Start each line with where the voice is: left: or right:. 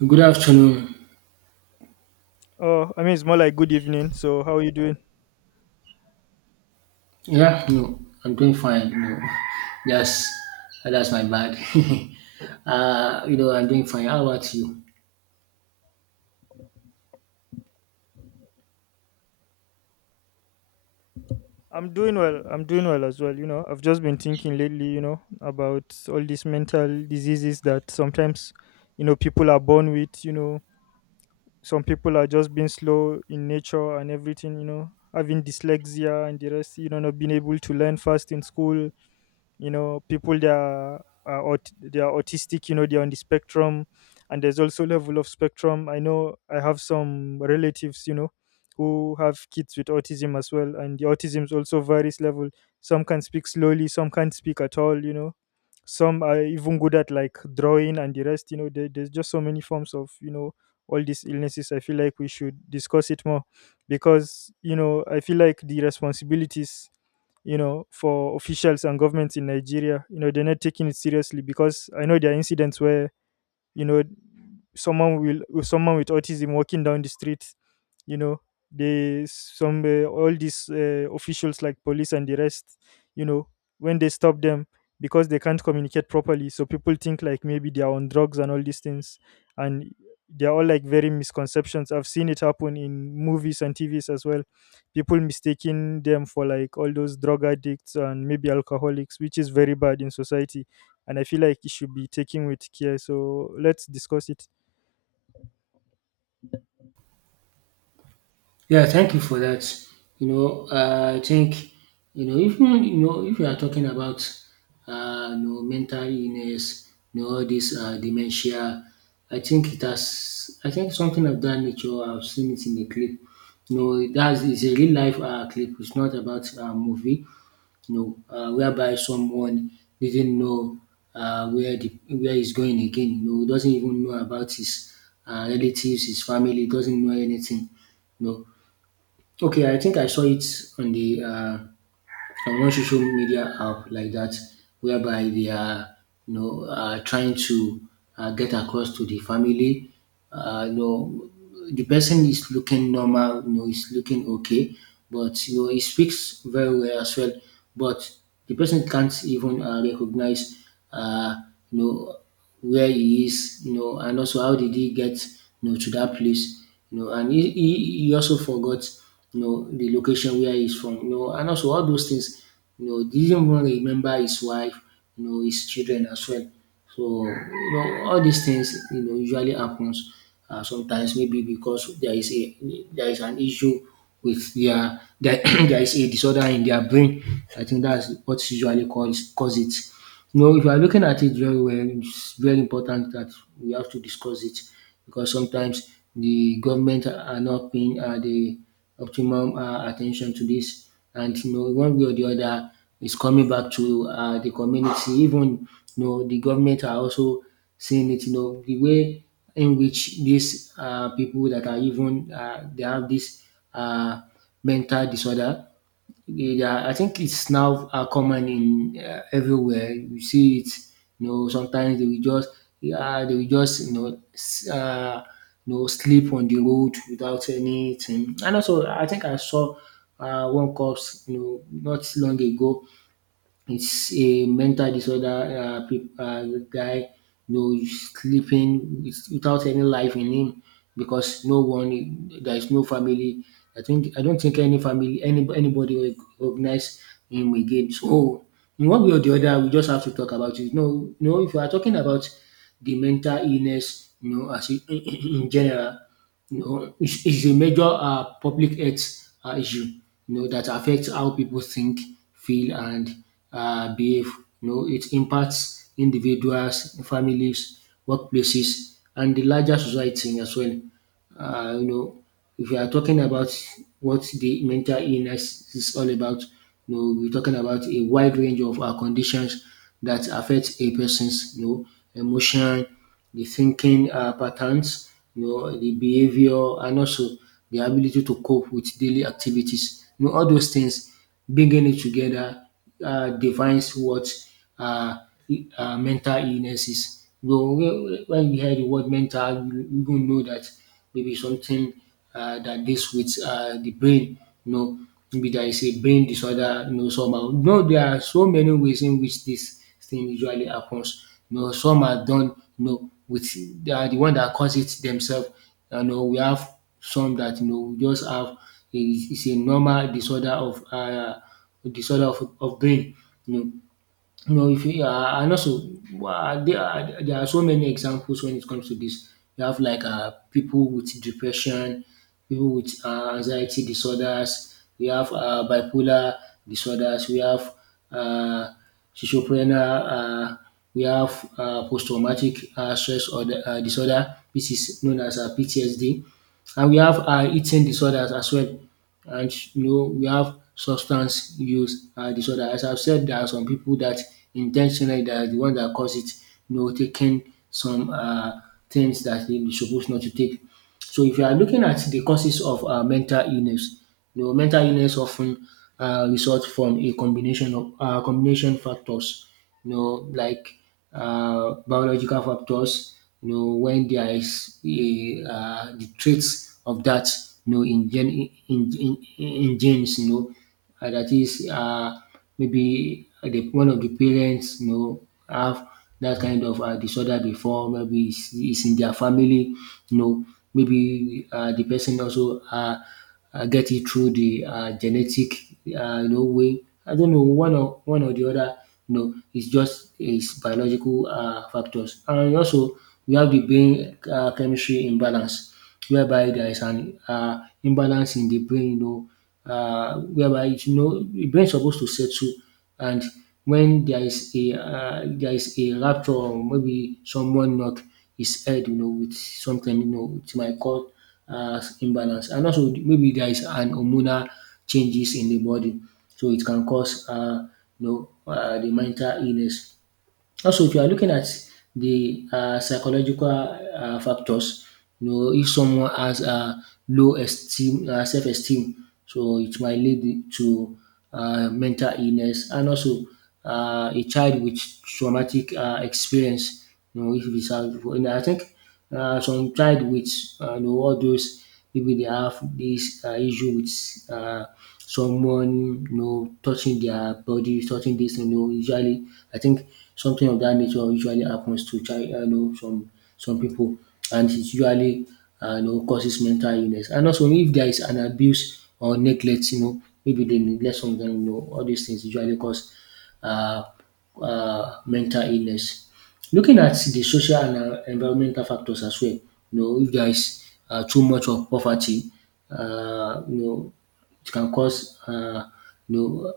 right: Good afternoon.
left: Oh, I mean, it's more like good evening. So, how are you doing?
right: Yeah, no, I'm doing fine. No, yes, that's my bad. I'm doing fine. How about you?
left: I'm doing well. I'm doing well as well. You know, I've just been thinking lately, you know, about all these mental diseases that sometimes, you know, people are born with. You know, some people are just being slow in nature and everything, you know, having dyslexia and the rest, you know, not being able to learn fast in school. You know, people they are autistic, you know, they're on the spectrum. And there's also level of spectrum. I know I have some relatives, you know, who have kids with autism as well, and the autism is also various level. Some can speak slowly, some can't speak at all, you know. Some are even good at like drawing and the rest, you know, there's just so many forms of, you know, all these illnesses. I feel like we should discuss it more, because, you know, I feel like the responsibilities, you know, for officials and governments in Nigeria. You know, they're not taking it seriously because I know there are incidents where, you know, someone someone with autism walking down the street, you know, they some all these officials like police and the rest, you know, when they stop them, because they can't communicate properly, so people think like maybe they are on drugs and all these things. And they're all like very misconceptions. I've seen it happen in movies and TVs as well, people mistaking them for like all those drug addicts and maybe alcoholics, which is very bad in society. And I feel like it should be taken with care, so let's discuss it.
right: Yeah, thank you for that. I think if you are talking about mental illness, all this dementia, I think it has. I think something of that nature. I've seen it in the clip. That is a real life clip. It's not about a movie. Whereby someone didn't know where the where he's going again. Doesn't even know about his relatives, his family, doesn't know anything. You know, Okay, I think I saw it on the on one social media app like that, whereby they are trying to get across to the family. Uh, you know, the person is looking normal. Is looking okay, but he speaks very well as well. But the person can't even recognize. Uh, you know where he is, and also how did he get to that place, and he also forgot the location where he's from, and also all those things, didn't even remember his wife, his children as well. So all these things usually happens sometimes maybe because there is an issue with their there is a disorder in their brain. I think that's what usually cause it. If you are looking at it very well, it's very important that we have to discuss it because sometimes the government are not paying the optimum attention to this, and one way or the other, it's coming back to the community. Even the government are also seeing it. The way in which these people that are even they have this uh, mental disorder, yeah, I think it's now common in everywhere. You see it. Sometimes they will just, yeah, they will just, you know, s- sleep on the road without anything. And also, I think I saw one cops, not long ago. It's a mental disorder peop guy, he's sleeping without any life in him because no one, there is no family. I don't think any family, anybody will recognize him again. So in one way or the other, we just have to talk about it. No, no, if you are talking about the mental illness, as in in general, it's a major public health issue, that affects how people think, feel, and behave. It impacts individuals, families, workplaces, and the larger society as well. Uh, you know, if we are talking about what the mental illness is all about, we're talking about a wide range of conditions that affect a person's, emotion, the thinking patterns, the behavior, and also the ability to cope with daily activities. All those things, bringing it together, defines what uh, mental illness is. When you hear the word mental, you not know that maybe something that deals with the brain. You know, Maybe there is a brain disorder. Somehow. There are so many ways in which this thing usually happens. Some are done. You know, with They are the one that cause it themselves. We have some that just have. It's a normal disorder of brain. You know, if you and also There are so many examples when it comes to this. You have like people with depression, people with anxiety disorders. We have bipolar disorders. We have uh, schizophrenia. We have post-traumatic stress or disorder, which is known as PTSD. And we have eating disorders as well. And we have substance use disorder. As I've said, there are some people that intentionally they are the one that cause it, taking some things that they be supposed not to take. So if you are looking at the causes of mental illness, mental illness often result from a combination of combination factors, like biological factors, when there is the traits of that, you know, in, gen, in, in genes, that is maybe one of the parents, have that kind of disorder before, maybe it's in their family, you know, maybe the person also get it through the genetic, way. I don't know one or the other. You know, it's just it's biological factors, and also we have the brain chemistry imbalance, whereby there is an imbalance in the brain. Whereby the brain is supposed to settle, and when there is a rupture or maybe someone knock his head, with something, it might cause imbalance. And also maybe there is an hormonal changes in the body, so it can cause you know the mental illness. Also, if you are looking at the psychological factors, if someone has a self-esteem, so it might lead to mental illness, and also a child with traumatic experience. If it's, I think some child with all those maybe they have this issue with uh, someone touching their body, touching this. Usually I think something of that nature usually happens to child. Some people, and it usually causes mental illness. And also, if there is an abuse or neglect, maybe they neglect something. All these things usually cause uh, mental illness. Looking at the social and environmental factors as well, if there is too much of poverty, uh, you know, it can cause, uh, you know,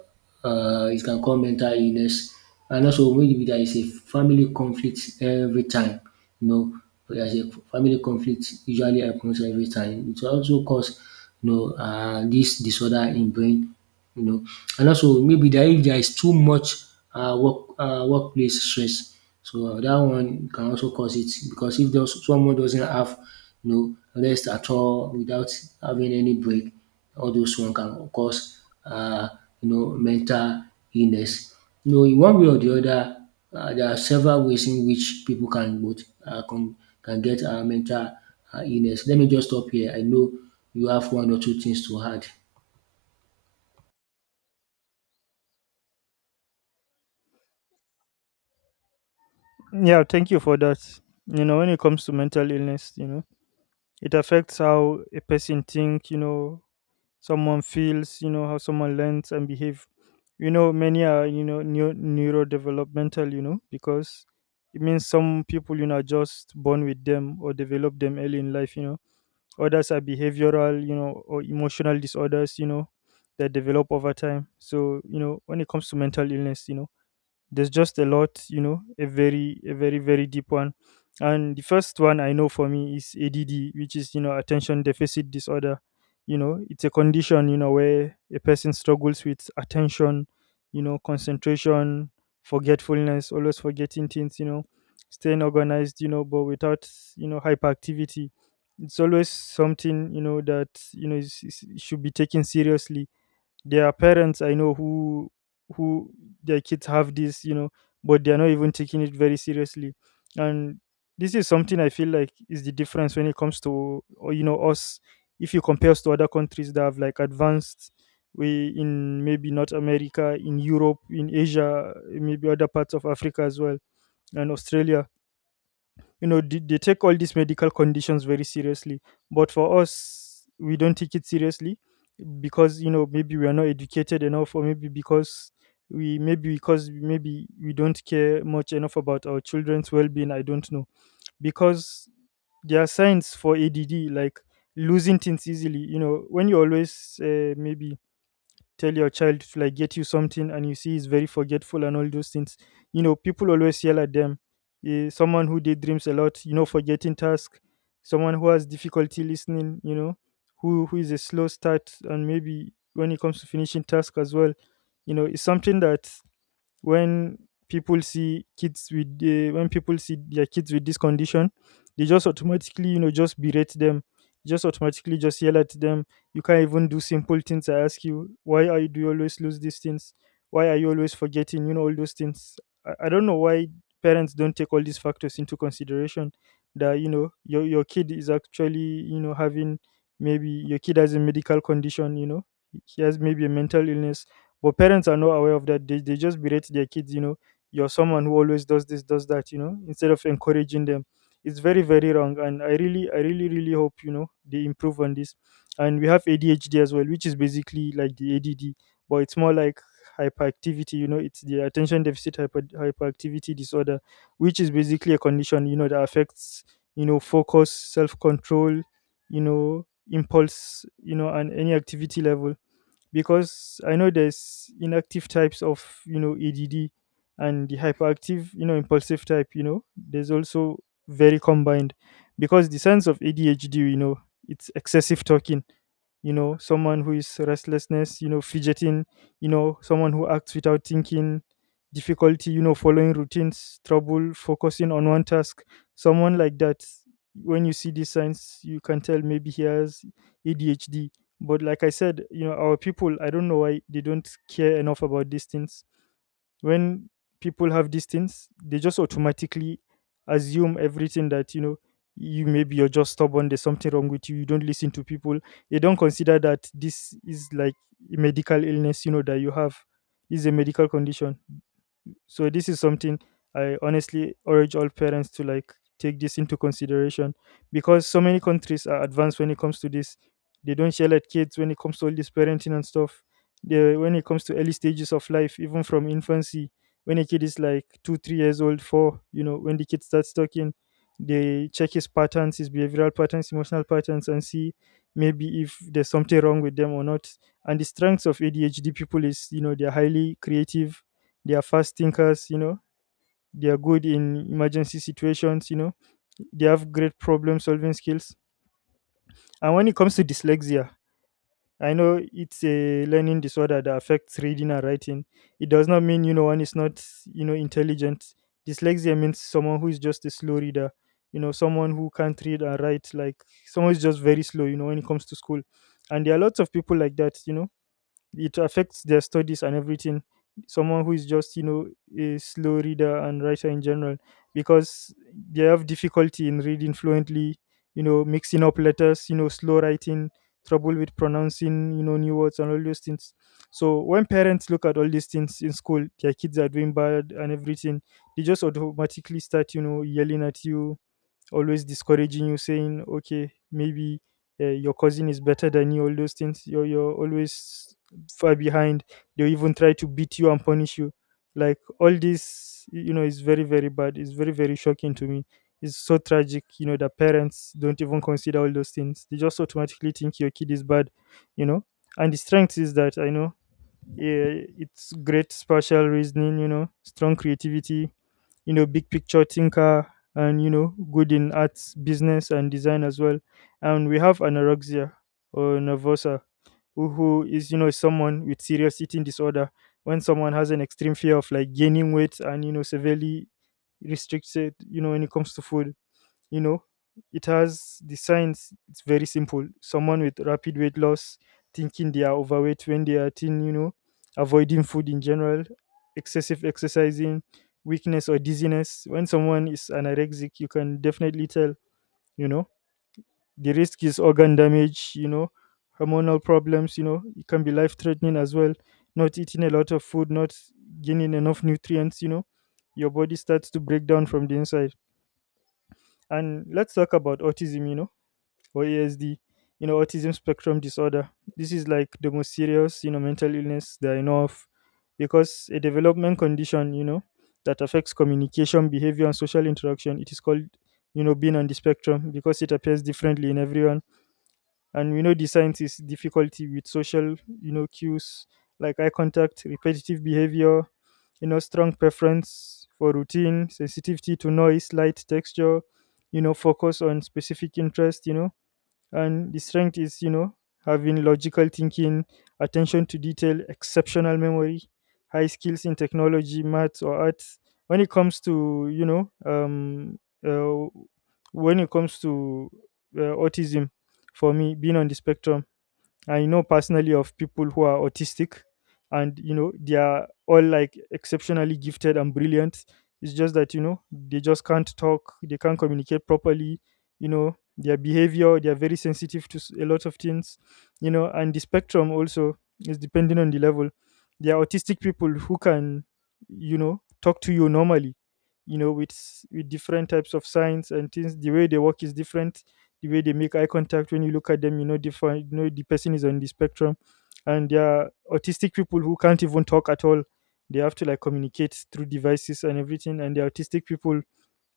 right: uh, it can cause mental illness. And also, maybe there is a family conflict every time, you know, there is a family conflict usually happens every time. It also cause, this disorder in brain you know. And also maybe there if there is too much workplace stress, so that one can also cause it because if those, someone doesn't have you rest at all without having any break, all those one can cause uh, mental illness. In one way or the other, there are several ways in which people can get mental illness. Let me just stop here. I know you have one or two things to add.
left: Yeah, thank you for that. You know, when it comes to mental illness, you know, it affects how a person think, you know, someone feels, you know, how someone learns and behave. You know, many are, you know, neurodevelopmental, you know, because it means some people, you know, are just born with them or develop them early in life, you know. Others are behavioral, you know, or emotional disorders, you know, that develop over time. So, you know, when it comes to mental illness, you know, there's just a lot, you know, a very a very deep one. And the first one I know for me is ADD, which is, you know, attention deficit disorder. You know, it's a condition, you know, where a person struggles with attention, you know, concentration, forgetfulness, always forgetting things, you know, staying organized, you know, but without, you know, hyperactivity. It's always something, you know, that, you know, should be taken seriously. There are parents I know who who their kids have this, you know, but they are not even taking it very seriously. And this is something I feel like is the difference when it comes to or, you know, us. If you compare us to other countries that have like advanced, we in maybe North America, in Europe, in Asia, maybe other parts of Africa as well, and Australia, you know, they take all these medical conditions very seriously, but for us we don't take it seriously, because, you know, maybe we are not educated enough or maybe because maybe we don't care much enough about our children's well-being. I don't know, because there are signs for ADD, like losing things easily, you know, when you always maybe tell your child to like get you something and you see he's very forgetful and all those things, you know, people always yell at them. Eh, someone who daydreams a lot, you know, forgetting task, someone who has difficulty listening, you know, who is a slow start and maybe when it comes to finishing task as well, you know, it's something that when people see kids with when people see their kids with this condition, they just automatically, you know, just berate them, just automatically just yell at them. You can't even do simple things. I ask you, why are you, do you always lose these things, why are you always forgetting, you know, all those things. I don't know why parents don't take all these factors into consideration, that, you know, your kid is actually, you know, having, maybe your kid has a medical condition, you know, he has maybe a mental illness, but parents are not aware of that. They just berate their kids, you know, you're someone who always does this, does that, you know, instead of encouraging them. It's very, very wrong. And I really, really hope, you know, they improve on this. And we have ADHD as well, which is basically like the ADD, but it's more like hyperactivity, you know, it's the attention deficit hyperactivity disorder, which is basically a condition, you know, that affects, you know, focus, self control, you know, impulse, you know, and any activity level. Because I know there's inactive types of, you know, ADD, and the hyperactive, you know, impulsive type, you know, there's also very combined. Because the sense of ADHD, you know, it's excessive talking, you know, someone who is restlessness, you know, fidgeting, you know, someone who acts without thinking, difficulty, you know, following routines, trouble focusing on one task, someone like that. When you see these signs you can tell maybe he has ADHD. But like I said, you know, our people, I don't know why they don't care enough about these things. When people have these things they just automatically assume everything, that, you know, you maybe you're just stubborn, there's something wrong with you, you don't listen to people. They don't consider that this is like a medical illness, you know, that you have. This is a medical condition. So this is something I honestly urge all parents to like take this into consideration, because so many countries are advanced when it comes to this. They don't yell at kids when it comes to all this parenting and stuff. When it comes to early stages of life, even from infancy, when a kid is like two three years old, four, you know, when the kid starts talking, they check his patterns, his behavioral patterns, emotional patterns, and see maybe if there's something wrong with them or not. And the strengths of ADHD people is, you know, they're highly creative, they are fast thinkers, you know. They are good in emergency situations, you know. They have great problem solving skills. And when it comes to dyslexia, I know it's a learning disorder that affects reading and writing. It does not mean, you know, one is not, you know, intelligent. Dyslexia means someone who is just a slow reader, you know, someone who can't read and write, like someone who's just very slow, you know, when it comes to school. And there are lots of people like that, you know, it affects their studies and everything. Someone who is just, you know, a slow reader and writer in general, because they have difficulty in reading fluently, you know, mixing up letters, you know, slow writing, trouble with pronouncing, you know, new words and all those things. So when parents look at all these things in school, their kids are doing bad and everything, they just automatically start, you know, yelling at you, always discouraging you, saying, okay, maybe your cousin is better than you, all those things. You're always far behind. They even try to beat you and punish you. Like all this, you know, is very, very bad. It's very, very shocking to me. It's so tragic, you know, that parents don't even consider all those things. They just automatically think your kid is bad, you know. And the strength is that I know, yeah, it's great spatial reasoning, you know, strong creativity, you know, big picture thinker, and, you know, good in arts, business, and design as well. And we have anorexia or nervosa, who is, you know, someone with serious eating disorder. When someone has an extreme fear of like gaining weight and, you know, severely restricted, you know, when it comes to food. You know, it has the signs, it's very simple, someone with rapid weight loss, thinking they are overweight when they are thin, you know, avoiding food in general, excessive exercising, weakness or dizziness. When someone is anorexic you can definitely tell, you know. The risk is organ damage, you know, hormonal problems, you know, it can be life threatening as well. Not eating a lot of food, not gaining enough nutrients, you know, your body starts to break down from the inside. And let's talk about autism, you know, or ASD, you know, autism spectrum disorder. This is like the most serious, you know, mental illness that I know of, because a development condition, you know, that affects communication, behavior, and social interaction. It is called being on the spectrum because it appears differently in everyone. And we know the science is difficulty with social cues like eye contact, repetitive behavior, strong preference for routine, sensitivity to noise, light, texture, focus on specific interest, and the strength is having logical thinking, attention to detail, exceptional memory, high skills in technology, maths, or arts. when it comes to you know um uh, when it comes to autism, for me, being on the spectrum, I know personally of people who are autistic. And they are all like exceptionally gifted and brilliant. It's just that they just can't talk, they can't communicate properly. Their behavior, they are very sensitive to a lot of things, and the spectrum also is depending on the level. There are autistic people who can talk to you normally, with different types of signs and things. The way they work is different. The way they make eye contact when you look at them, different. You know the person is on the spectrum. And there are autistic people who can't even talk at all. They have to like communicate through devices and everything. And the autistic people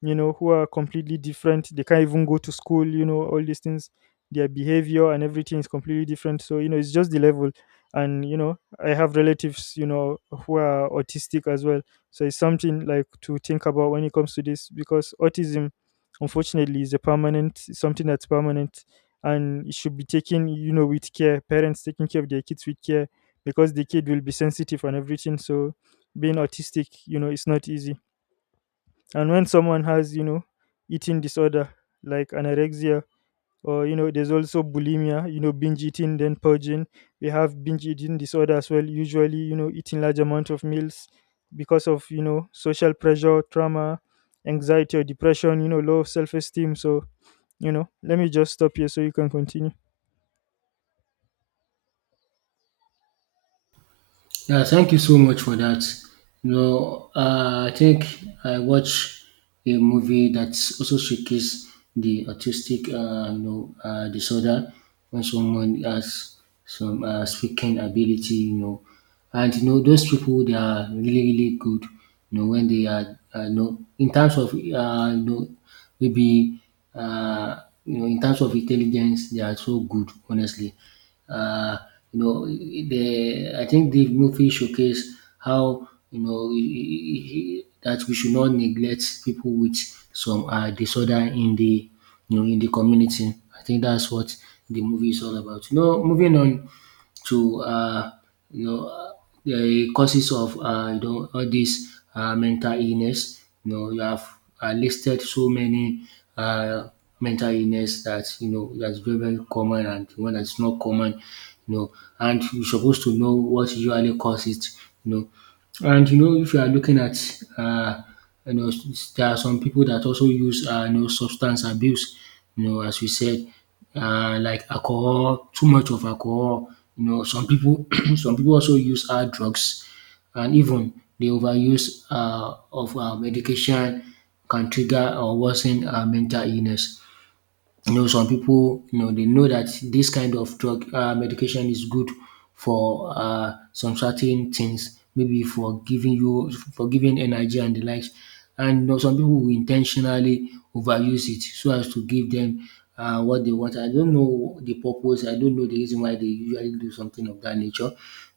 left: you know, who are completely different. They can't even go to school, all these things. Their behavior and everything is completely different. So, it's just the level. And, I have relatives, who are autistic as well. So it's something like to think about when it comes to this because autism, unfortunately, is something that's permanent, and it should be taken with care. Parents taking care of their kids with care because the kid will be sensitive and everything. So being autistic, it's not easy. And when someone has eating disorder like anorexia or there's also bulimia, binge eating, then purging. We have binge eating disorder as well, usually, eating large amount of meals because of social pressure, trauma, anxiety or depression, low self-esteem. So, let me just stop here so you can continue.
right: Yeah, thank you so much for that. I think I watched a movie that also showcases the autistic, disorder when someone has some speaking ability, and those people they are really really good, when they are, in terms of, you know, maybe, in terms of intelligence, they are so good, honestly. Uh, you know, the I think the movie showcased how that we should not neglect people with some disorder in the community. I think that's what the movie is all about. Moving on, to you know uh, the causes of all these mental illness. You have listed so many uh, mental illness that's very very common and one that's not common. You know and you're supposed to know what usually causes it. You know if you are looking at, uh, there are some people that also use, substance abuse. As we said, like alcohol, too much of alcohol. You know, some people, some people also use hard drugs, and even the overuse of medication can trigger or worsen mental illness. You know, some people, you know, they know that this kind of drug, medication, is good for some certain things, maybe for giving you, for giving energy and the likes. And you know, some people will intentionally overuse it so as to give them what they want. I don't know the purpose, I don't know the reason why they usually do something of that nature,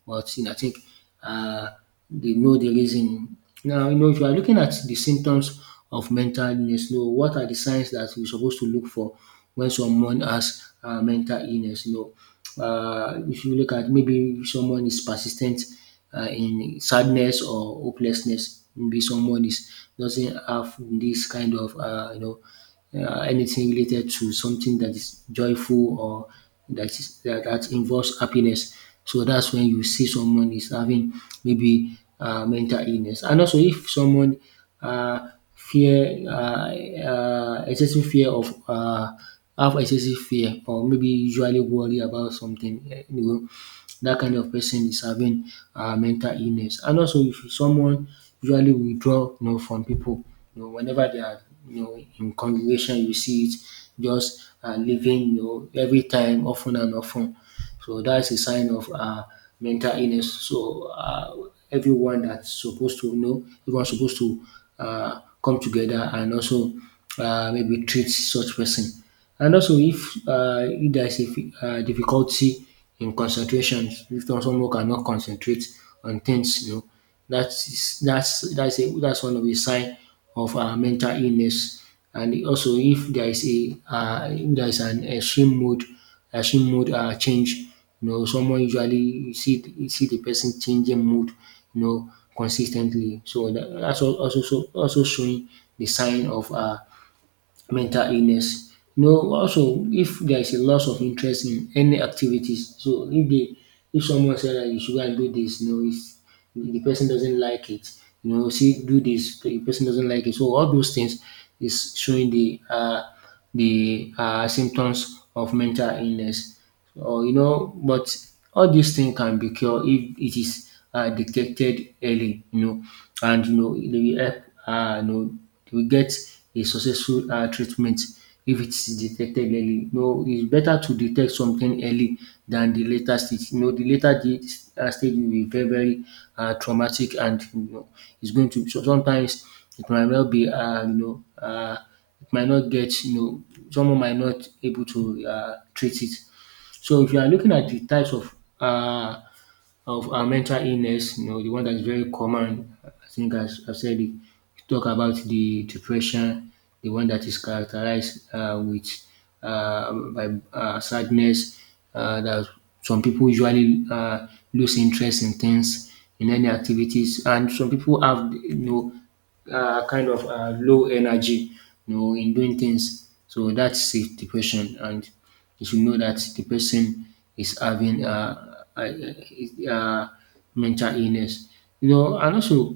right: but you know, I think uh, they know the reason. Now you know, if you are looking at the symptoms of mental illness. You know, what are the signs that we're supposed to look for when someone has mental illness? You know, if you look at, maybe someone is persistent in sadness or hopelessness, maybe someone is doesn't have this kind of anything related to something that is joyful or that involves happiness. So that's when you see someone is having maybe mental illness. And also, if someone uh, fear excessive fear of have excessive fear or maybe usually worry about something, eh, you know, that kind of person is having mental illness. And also, if someone usually withdraw, you know, from people, you know, whenever they are, you know, in congregation, you see it just leaving, you know, every time, often and often. So that's a sign of mental illness. So everyone that's supposed to, you know, everyone's supposed to come together and also maybe treat such person. And also, if there's a difficulty in concentration, if someone cannot concentrate on things, you know, that's one of the sign of mental illness. And also, if there is a if there is an extreme mood change, you know, someone usually you see the person changing mood, you know, consistently. So that, that's al- also so, also showing the sign of mental illness. You know, also if there is a loss of interest in any activities. So if they, if someone said that you should go and do this, you know, if the person doesn't like it, you know, see do this, the person doesn't like it. So all those things is showing the symptoms of mental illness or you know. But all these things can be cured if it is detected early, you know, and you know, it will help, they will get a successful treatment if it's detected early. You know, it's better to detect something early than the later stage. You know, the later the, stage will be very, very traumatic, and, you know, it's going to, so sometimes it might not be, it might not get, you know, someone might not able to treat it. So if you are looking at the types of uh, mental illness, you know, the one that is very common, I think as I said, it, talk about the depression, the one that is characterized with by sadness, that some people usually lose interest in things, in any activities, and some people have, you know, kind of low energy, you know, in doing things. So that's a depression, and you should know that the person is having mental illness. You know, and also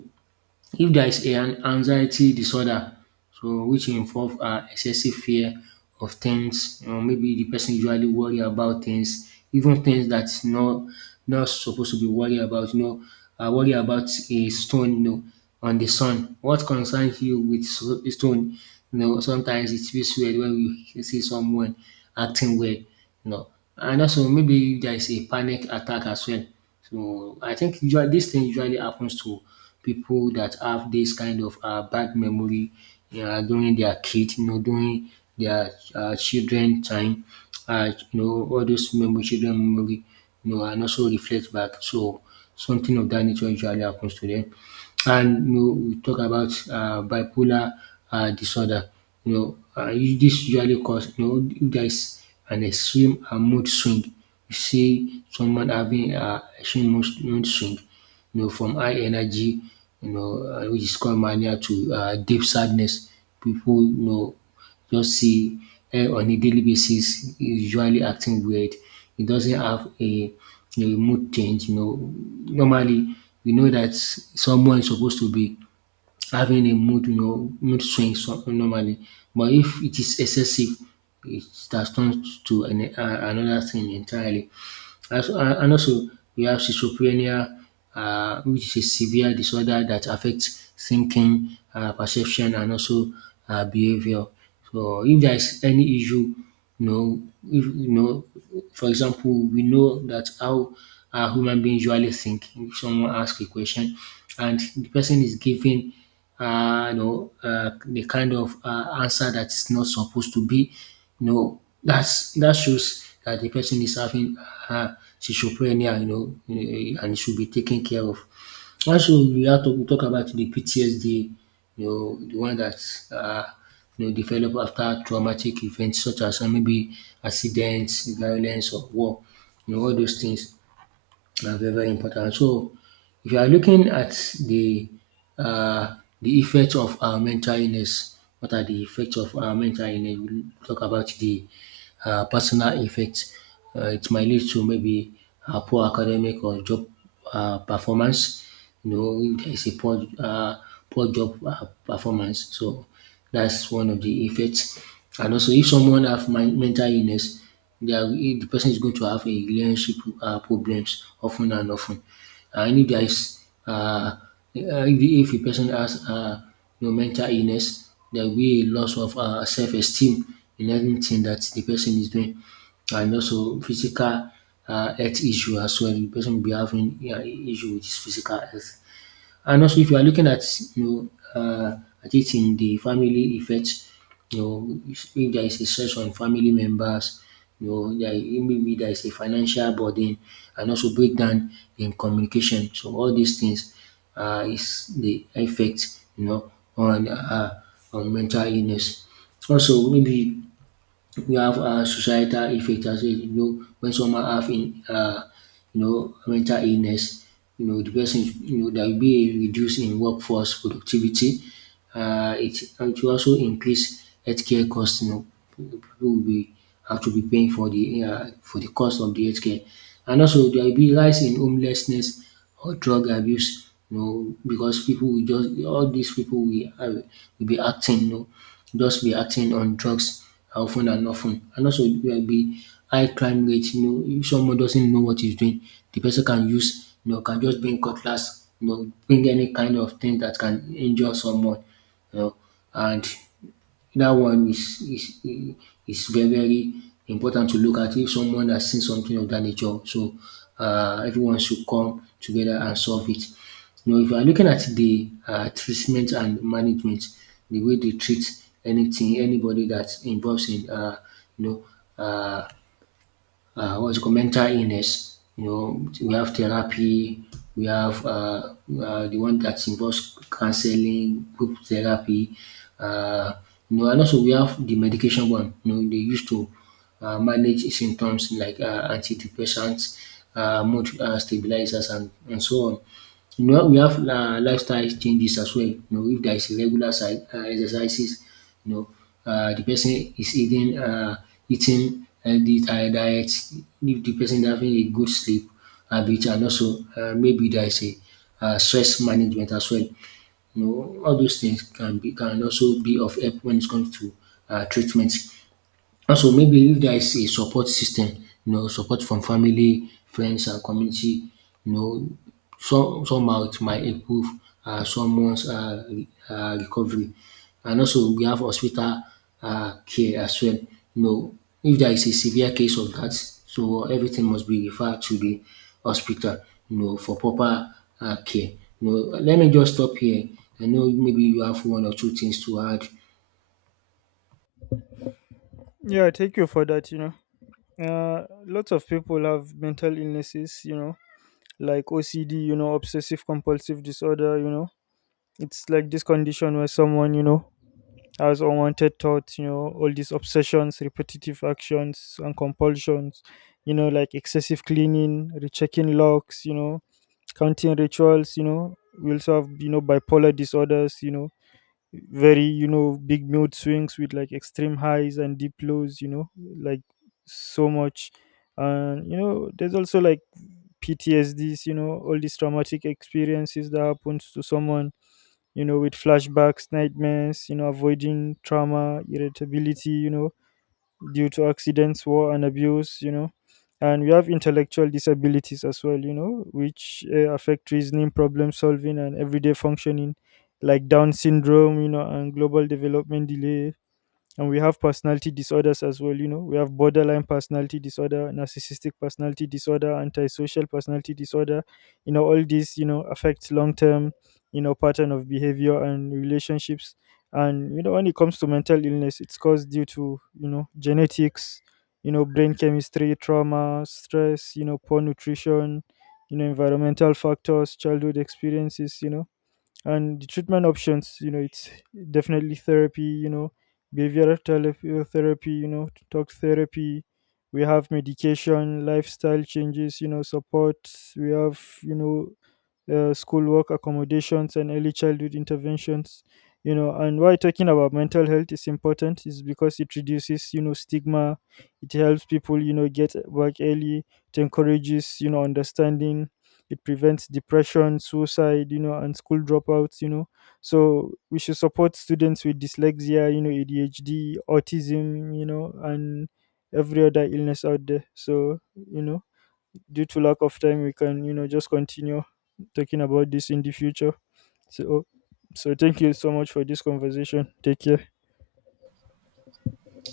right: if there is an anxiety disorder, so which involve excessive fear of things, you know, maybe the person usually worry about things, even things that's not supposed to be worried about. You know, worry about a stone, you know, on the sun. What concerns you with stone? You know, sometimes it feels weird when we see someone acting weird. You know, and also maybe there is a panic attack as well. So I think usually this thing usually happens to people that have this kind of bad memory during their kids, you know, during their children time, you know, all those memory, children memory, you know, and also reflect back. So something of that nature usually happens to them. And you know, we talk about bipolar disorder. You know, this usually cause, you know, if there is an extreme mood swing. You see someone having mood swing, you know, from high energy, you know, which is called mania, to deep sadness. People, you know, just see eh, on a daily basis is usually acting weird. It doesn't have a mood change. You know, normally we know that someone is supposed to be having a mood, you know, mood swing so, normally. But if it is excessive, it has turned to another thing entirely. As and also we have schizophrenia, which is a severe disorder that affects thinking, perception, and also behavior. So if there is any issue, you know, if, you know, for example, we know that how human beings usually think. If someone asks a question, and the person is giving, the kind of answer that's not supposed to be, no, that's that shows that the person is having uh, schizophrenia, you know, eh, and it should be taken care of. Also, we have to talk about the PTSD, you know, the one that uh, you know, develop after traumatic events such as maybe accidents, violence, or war, you know, all those things. Na very, very important. So, if you are looking at the uh, effect of mental illness, what are the effects of mental illness? We'll talk about the personal effects. It might lead to maybe poor academic or job performance. You know, if there is a poor job performance. So, that's one of the effects. And also if someone have mental illness, they are if the person is going to have a relationship problems of ten. And if there is um, if a person has um, you know, mental illness, there will be a loss of self esteem in anything that the person is doing. And also physical health issue as well. The person will be having issue with his physical health. And also if you are looking at you know uh, at it in the family effect, you know, if there is a stress on family members, you know, there maybe there is a financial burden and also breakdown in communication. So all these things is the effect, you know, on mental illness. Also maybe we have societal effect as in, you know, when someone have in you know, mental illness, you know, the person, you know, there will be a reduce in workforce productivity. It will also increase healthcare costs. You know, people will be, have to be paying for the cost of the healthcare. And also there will be rise in homelessness or drug abuse, you know, because people will just, all these people will be acting, you know, just be acting on drugs often and often. And also it will be high crime rate. You know, if someone doesn't know what he's doing, the person can use, you know, can just bring cutlass, you know, bring any kind of thing that can injure someone, you know, and that one is very, very important to look at if someone has seen something of that nature. So everyone should come together and solve it. You know, if you are looking at the treatment and management, the way they treat anything, anybody that's involved in, you know, uh, what's it called mental illness. You know, we have therapy, we have the one that involves counseling, group therapy. Uh, you know, and also we have the medication one. You know, they used to manage symptoms like antidepressants, mood stabilizers, and so on. You know, we have lifestyle changes as well. You know, if there is irregular exercises, you know, the person is eating healthy diet, if the person is having a good sleep habit, and also maybe there is a stress management as well. You know, all those things can also be of help when it comes to treatment. Also maybe if there is a support system, you know, support from family, friends and community, you know, some somehow it might improve someone's recovery. And also we have hospital care as well. You know, if there is a severe case of dat, so everything must be referred to de hospital, you know, for proper care. You know, let me just stop here. I know maybe you have one or two things to add.
left: Yeah, thank you for that. Lots of people have mental illnesses. Like OCD, obsessive compulsive disorder. It's like this condition where someone has unwanted thoughts, all these obsessions, repetitive actions, and compulsions, like excessive cleaning, rechecking locks, counting rituals. We also have bipolar disorders, very big mood swings with like extreme highs and deep lows, like so much. And, there's also like PTSDs, all these traumatic experiences that happens to someone, with flashbacks, nightmares, avoiding trauma, irritability, due to accidents, war, and abuse. And we have intellectual disabilities as well, which affect reasoning, problem solving, and everyday functioning, like Down syndrome, and global development delay, and we have personality disorders as well. We have borderline personality disorder, narcissistic personality disorder, antisocial personality disorder. All these affects long term pattern of behavior and relationships. And you know when it comes to mental illness, it's caused due to genetics, brain chemistry, trauma, stress, poor nutrition, environmental factors, childhood experiences. And the treatment options, it's definitely therapy, behavioral therapy, talk therapy. We have medication, lifestyle changes, support. We have schoolwork accommodations and early childhood interventions. And why talking about mental health is important is because it reduces stigma. It helps people get work early. It encourages understanding. It prevents depression, suicide, and school dropouts. So we should support students with dyslexia, ADHD, autism, and every other illness out there. So you know due to lack of time, we can just continue talking about this in the future. So, so, thank you so much for this conversation. Take care.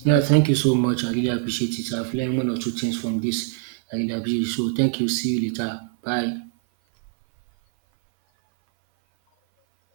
right: Yeah, thank you so much. I really appreciate it. I've learned one or two things from this. I really appreciate it. So thank you. See you later. Bye.